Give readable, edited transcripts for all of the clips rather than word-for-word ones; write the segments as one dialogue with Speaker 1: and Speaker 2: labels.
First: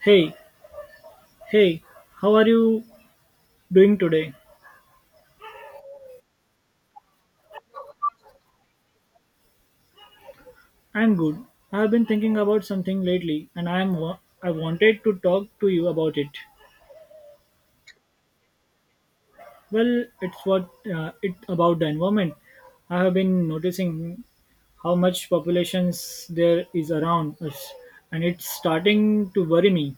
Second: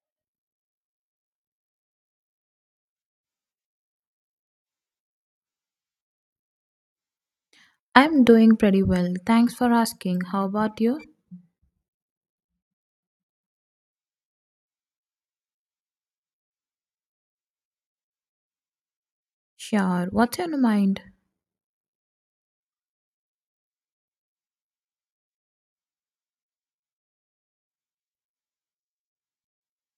Speaker 1: Hey, hey, how are you doing today?
Speaker 2: I'm doing pretty well. Thanks for asking. How about you?
Speaker 1: I'm good. I've been thinking about something lately and I wanted to talk to you about it. Well,
Speaker 2: Sure. What's on your mind?
Speaker 1: it about the environment. I have been noticing how much populations there is around us and it's starting to worry me.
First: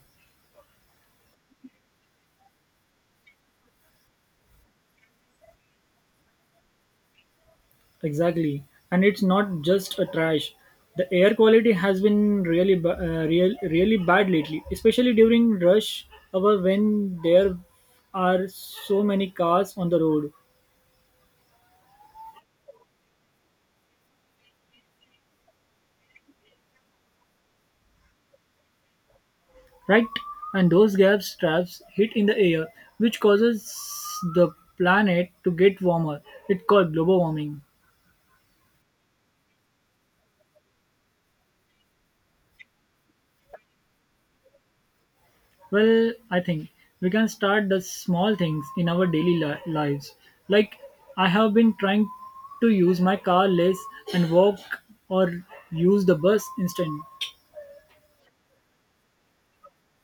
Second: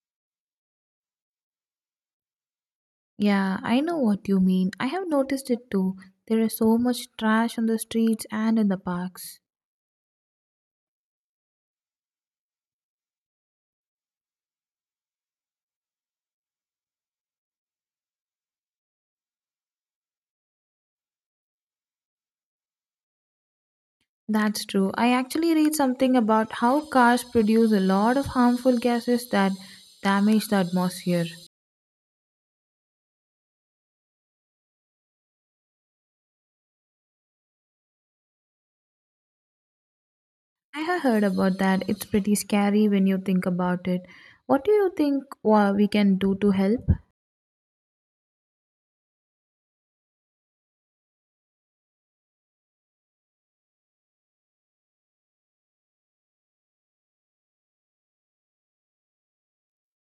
Speaker 2: Yeah, I know what you mean. I have noticed it too. There is so much trash on the streets and
Speaker 1: Exactly,
Speaker 2: in the
Speaker 1: and it's
Speaker 2: parks.
Speaker 1: not just a trash. The air quality has been really bad lately, especially during rush hour when there are so many cars on the road,
Speaker 2: That's true. I actually read something about how cars produce a lot of harmful gases that
Speaker 1: right?
Speaker 2: damage the
Speaker 1: And those
Speaker 2: atmosphere.
Speaker 1: gas traps hit in the air, which causes the planet to get warmer. It's called global warming.
Speaker 2: I have heard about that. It's pretty scary when you think about it. What do you think we
Speaker 1: Well,
Speaker 2: can do
Speaker 1: I
Speaker 2: to
Speaker 1: think
Speaker 2: help?
Speaker 1: we can start the small things in our daily lives. Like, I have been trying to use my car less and walk or use the bus instead.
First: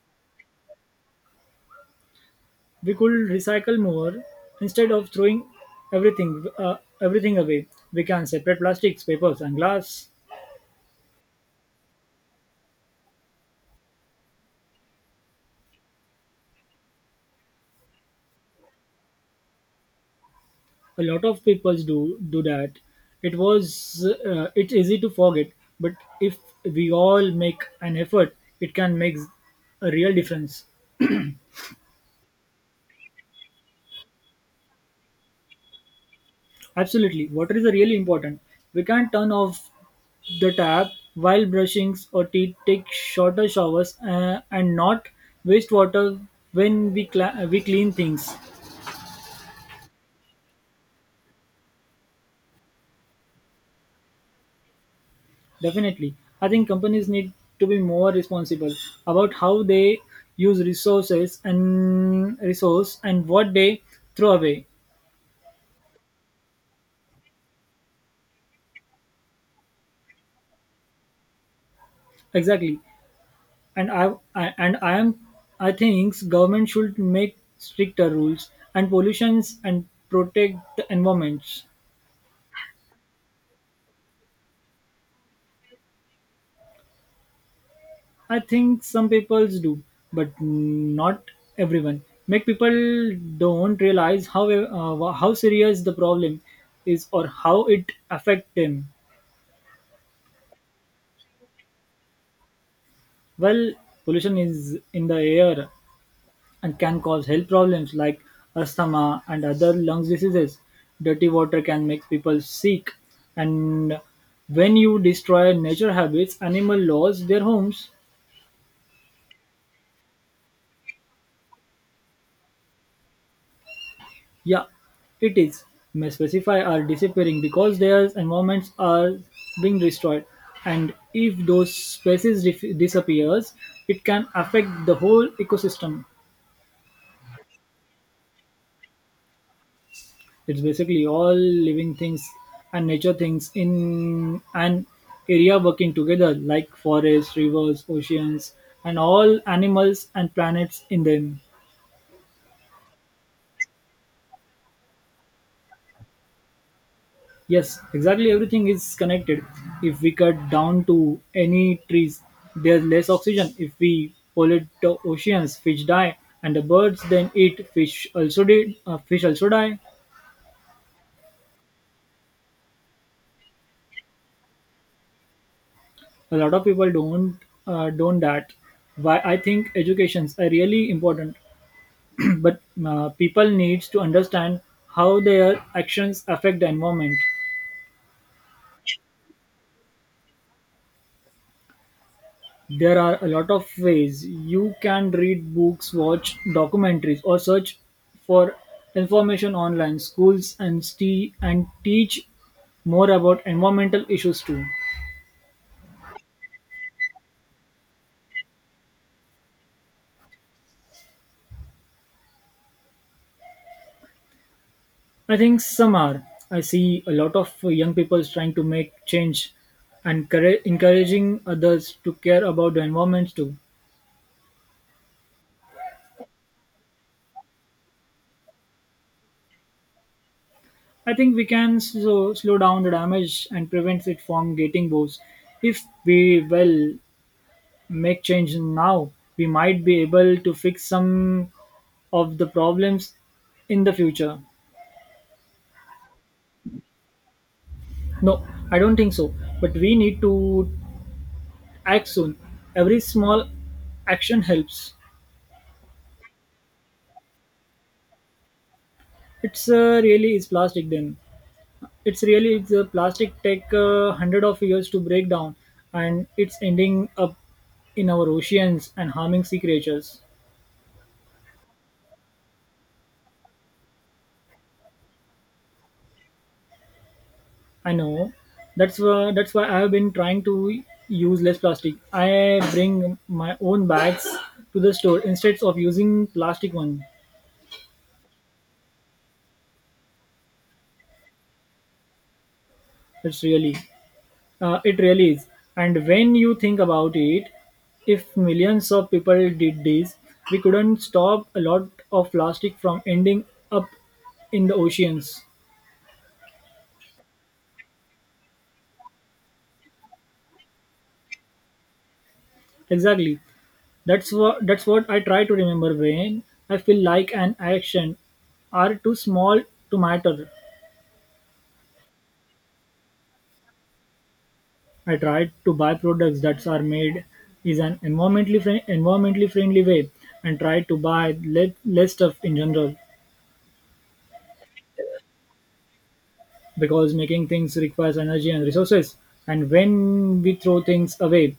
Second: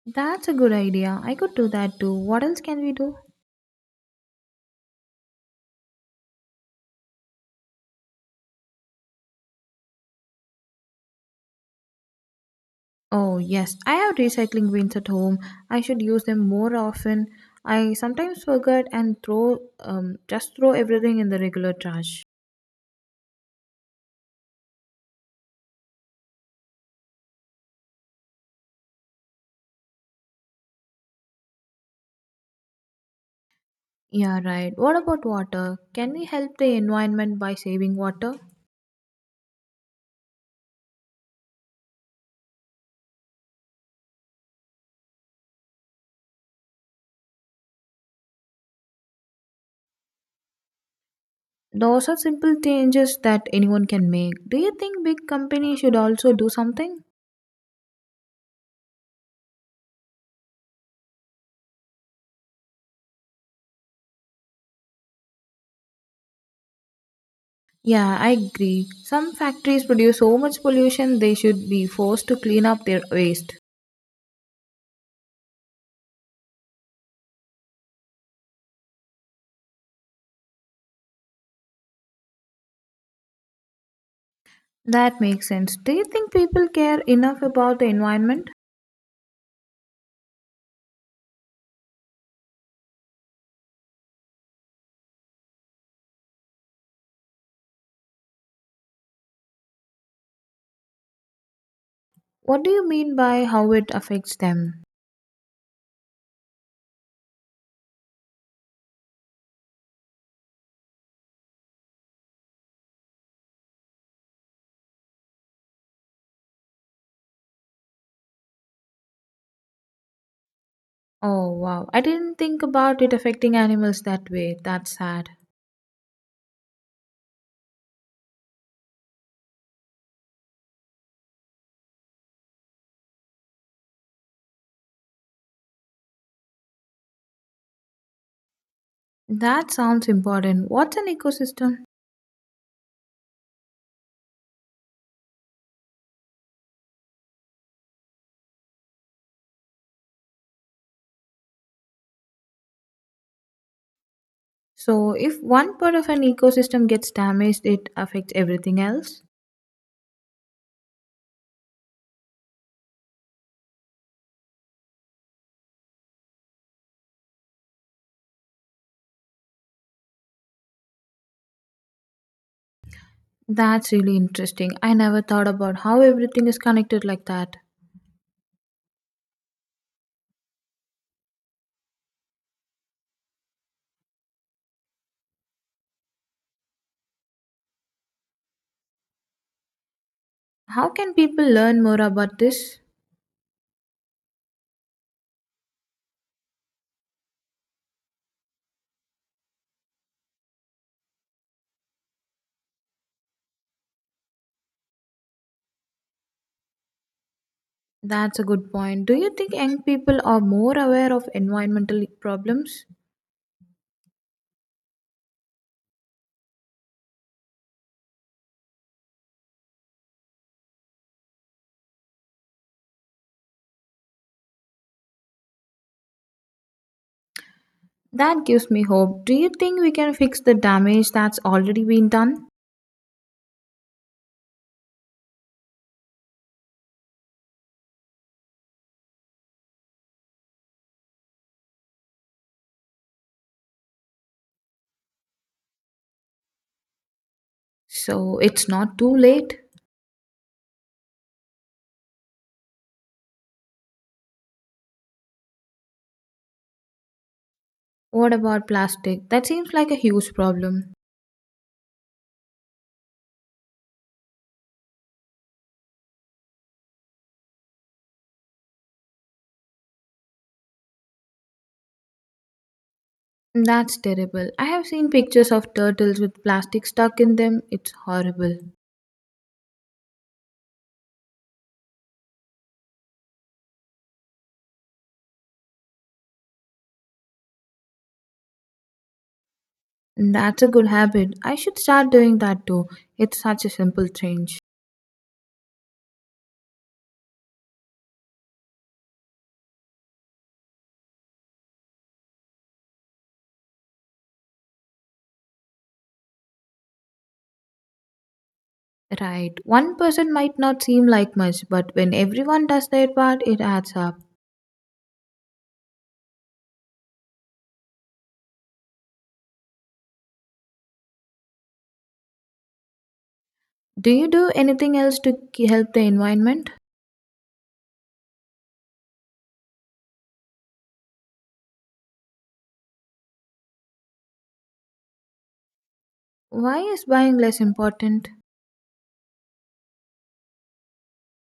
Speaker 2: That's a good idea. I could do that too. What else can
Speaker 1: We
Speaker 2: we
Speaker 1: could
Speaker 2: do?
Speaker 1: recycle more instead of throwing everything uh, everything away. We can separate plastics, papers, and glass.
Speaker 2: Oh, yes, I have recycling bins at home. I should use them more often. I sometimes forget and throw just throw
Speaker 1: A
Speaker 2: everything
Speaker 1: lot
Speaker 2: in the
Speaker 1: of
Speaker 2: regular
Speaker 1: people do
Speaker 2: trash.
Speaker 1: do that. It's easy to forget, but if we all make an effort, it can make a real difference.
Speaker 2: Yeah, right. What about water? Can we help the
Speaker 1: Absolutely.
Speaker 2: environment by
Speaker 1: Water is really
Speaker 2: saving water?
Speaker 1: important. We can't turn off the tap while brushing or teeth, take shorter showers, and not waste water when we clean things.
Speaker 2: Those are simple changes that anyone can make. Do you think big companies should
Speaker 1: Definitely.
Speaker 2: also
Speaker 1: I
Speaker 2: do
Speaker 1: think
Speaker 2: something?
Speaker 1: companies need to be more responsible about how they use resources and what they throw away.
Speaker 2: Yeah, I agree. Some factories produce so much pollution they should be forced to clean
Speaker 1: Exactly.
Speaker 2: up their waste.
Speaker 1: and I and I am I think government should make stricter rules and pollutions and protect the environments.
Speaker 2: That makes sense. Do you think people care enough about the
Speaker 1: I
Speaker 2: environment?
Speaker 1: think some people do, but not everyone. Make people don't realize how serious the problem is or how it affect them.
Speaker 2: What do you mean by
Speaker 1: Well,
Speaker 2: how it affects
Speaker 1: pollution is
Speaker 2: them?
Speaker 1: in the air and can cause health problems like asthma and other lung diseases. Dirty water can make people sick, and when you destroy nature habits, animal lose their homes.
Speaker 2: Oh wow, I didn't think about it affecting animals that way.
Speaker 1: Yeah,
Speaker 2: That's sad.
Speaker 1: it is. May specify are disappearing because their environments are being destroyed, and if those disappears, it can affect the whole ecosystem.
Speaker 2: That sounds
Speaker 1: It's
Speaker 2: important. What's
Speaker 1: basically
Speaker 2: an
Speaker 1: all
Speaker 2: ecosystem?
Speaker 1: living things and nature things in an area working together, like forests, rivers, oceans, and all animals and planets in them.
Speaker 2: So, if one part of an ecosystem gets damaged,
Speaker 1: Yes,
Speaker 2: it
Speaker 1: exactly
Speaker 2: affects
Speaker 1: everything
Speaker 2: everything
Speaker 1: is
Speaker 2: else?
Speaker 1: connected. If we cut down to any trees, there's less oxygen. If we pollute the oceans, fish die, and the birds then eat fish. Also, did fish also die?
Speaker 2: That's really interesting. I never thought about how
Speaker 1: A
Speaker 2: everything
Speaker 1: lot
Speaker 2: is
Speaker 1: of people
Speaker 2: connected like
Speaker 1: don't
Speaker 2: that.
Speaker 1: uh, don't that. Why I think educations are really important. But people needs to understand how their actions affect the environment.
Speaker 2: How can people learn more about this?
Speaker 1: There are a lot of ways you can read books, watch documentaries, or search for information online. Schools and teach more about environmental issues too.
Speaker 2: That's a good point. Do you think young people are more aware of environmental problems?
Speaker 1: I think some are. I see a lot of young people trying to make change and courage- encouraging others to care about the environment too.
Speaker 2: That gives me hope. Do you think we can fix the damage
Speaker 1: I think
Speaker 2: that's
Speaker 1: we can
Speaker 2: already been
Speaker 1: so
Speaker 2: done?
Speaker 1: slow down the damage and prevent it from getting worse. If we make change now, we might be able to fix some of the problems in the future.
Speaker 2: So
Speaker 1: No,
Speaker 2: it's
Speaker 1: I don't
Speaker 2: not
Speaker 1: think
Speaker 2: too
Speaker 1: so.
Speaker 2: late?
Speaker 1: But we need to act soon. Every small action helps.
Speaker 2: What about plastic? That
Speaker 1: It's
Speaker 2: seems like a huge
Speaker 1: really is plastic
Speaker 2: problem.
Speaker 1: then. It's a plastic take hundred of years to break down, and it's ending up in our oceans and harming sea creatures.
Speaker 2: That's terrible. I have seen pictures of turtles with plastic stuck in them. It's
Speaker 1: I know.
Speaker 2: horrible.
Speaker 1: That's why I've been trying to use less plastic. I bring my own bags to the store instead of using plastic one.
Speaker 2: That's a good habit. I should start doing that too. It's
Speaker 1: It's
Speaker 2: such a
Speaker 1: really,
Speaker 2: simple change.
Speaker 1: it really is. And when you think about it, if millions of people did this, we couldn't stop a lot of plastic from ending up in the oceans.
Speaker 2: Right. One person might not seem like much, but when everyone does their
Speaker 1: Exactly.
Speaker 2: part, it adds up.
Speaker 1: That's what I try to remember when I feel like an action are too small to matter.
Speaker 2: Do you do anything
Speaker 1: I
Speaker 2: else to
Speaker 1: tried to buy
Speaker 2: help the
Speaker 1: products that
Speaker 2: environment?
Speaker 1: are made is an environmentally friend, environmentally friendly way and try to buy less stuff in general,
Speaker 2: Why is
Speaker 1: because
Speaker 2: buying
Speaker 1: making
Speaker 2: less
Speaker 1: things requires
Speaker 2: important?
Speaker 1: energy and resources, and when we throw things away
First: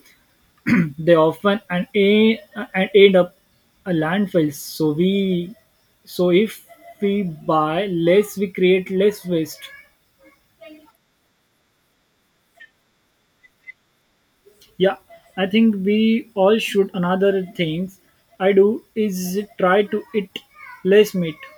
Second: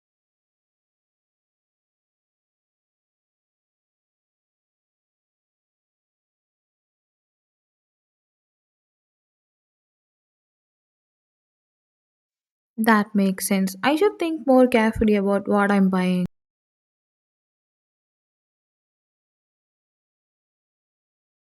Speaker 1: they and end up a landfill, so we so if we buy less we create less waste.
Speaker 2: That makes sense. I should think more carefully
Speaker 1: Yeah, I
Speaker 2: about what
Speaker 1: think
Speaker 2: I'm
Speaker 1: we
Speaker 2: buying.
Speaker 1: all should. Another things I do is try to eat less meat.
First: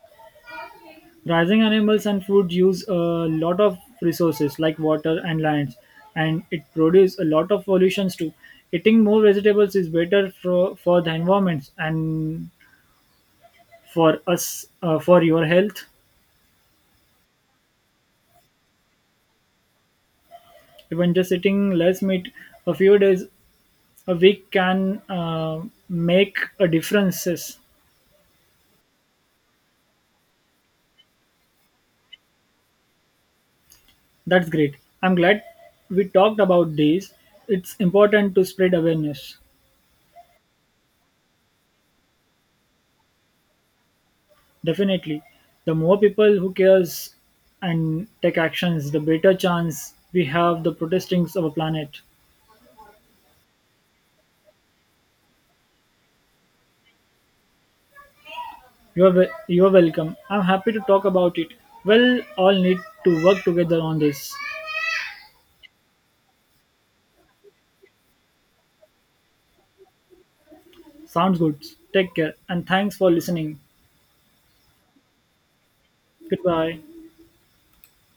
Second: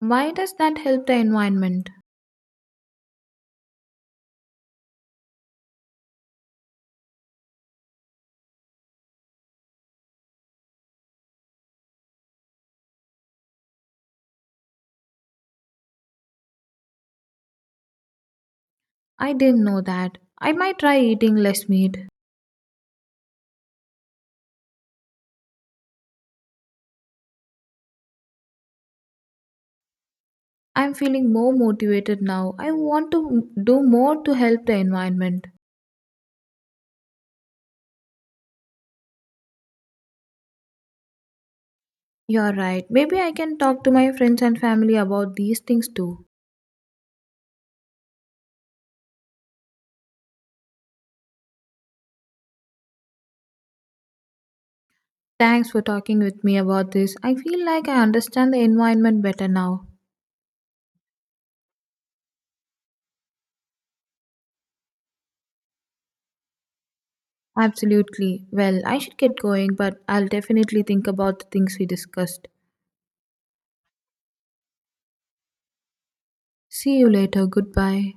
Speaker 2: Why does that help the
Speaker 1: Raising
Speaker 2: environment?
Speaker 1: animals and food use a lot of resources like water and lands, and it produces a lot of pollutions too. Eating more vegetables is better for the environment and for your health.
Speaker 2: I didn't know that. I might try
Speaker 1: Even just
Speaker 2: eating less
Speaker 1: eating
Speaker 2: meat.
Speaker 1: less meat a few days a week can make a differences.
Speaker 2: I'm feeling more motivated now. I want to do more to
Speaker 1: That's
Speaker 2: help
Speaker 1: great.
Speaker 2: the
Speaker 1: I'm glad
Speaker 2: environment.
Speaker 1: we talked about this. It's important to spread awareness.
Speaker 2: You're right. Maybe I can talk to my friends and family
Speaker 1: Definitely.
Speaker 2: about these
Speaker 1: The
Speaker 2: things
Speaker 1: more
Speaker 2: too.
Speaker 1: people who cares and take actions, the better chance we have the protesting of our planet.
Speaker 2: Thanks for talking with me about this. I feel like I understand the environment better
Speaker 1: You're
Speaker 2: now.
Speaker 1: welcome. I'm happy to talk about it. We'll all need to work together on this.
Speaker 2: Absolutely. Well, I should get going, but I'll definitely think
Speaker 1: Sounds
Speaker 2: about the
Speaker 1: good.
Speaker 2: things we
Speaker 1: Take care
Speaker 2: discussed.
Speaker 1: and thanks for listening. Goodbye.
Speaker 2: See you later. Goodbye.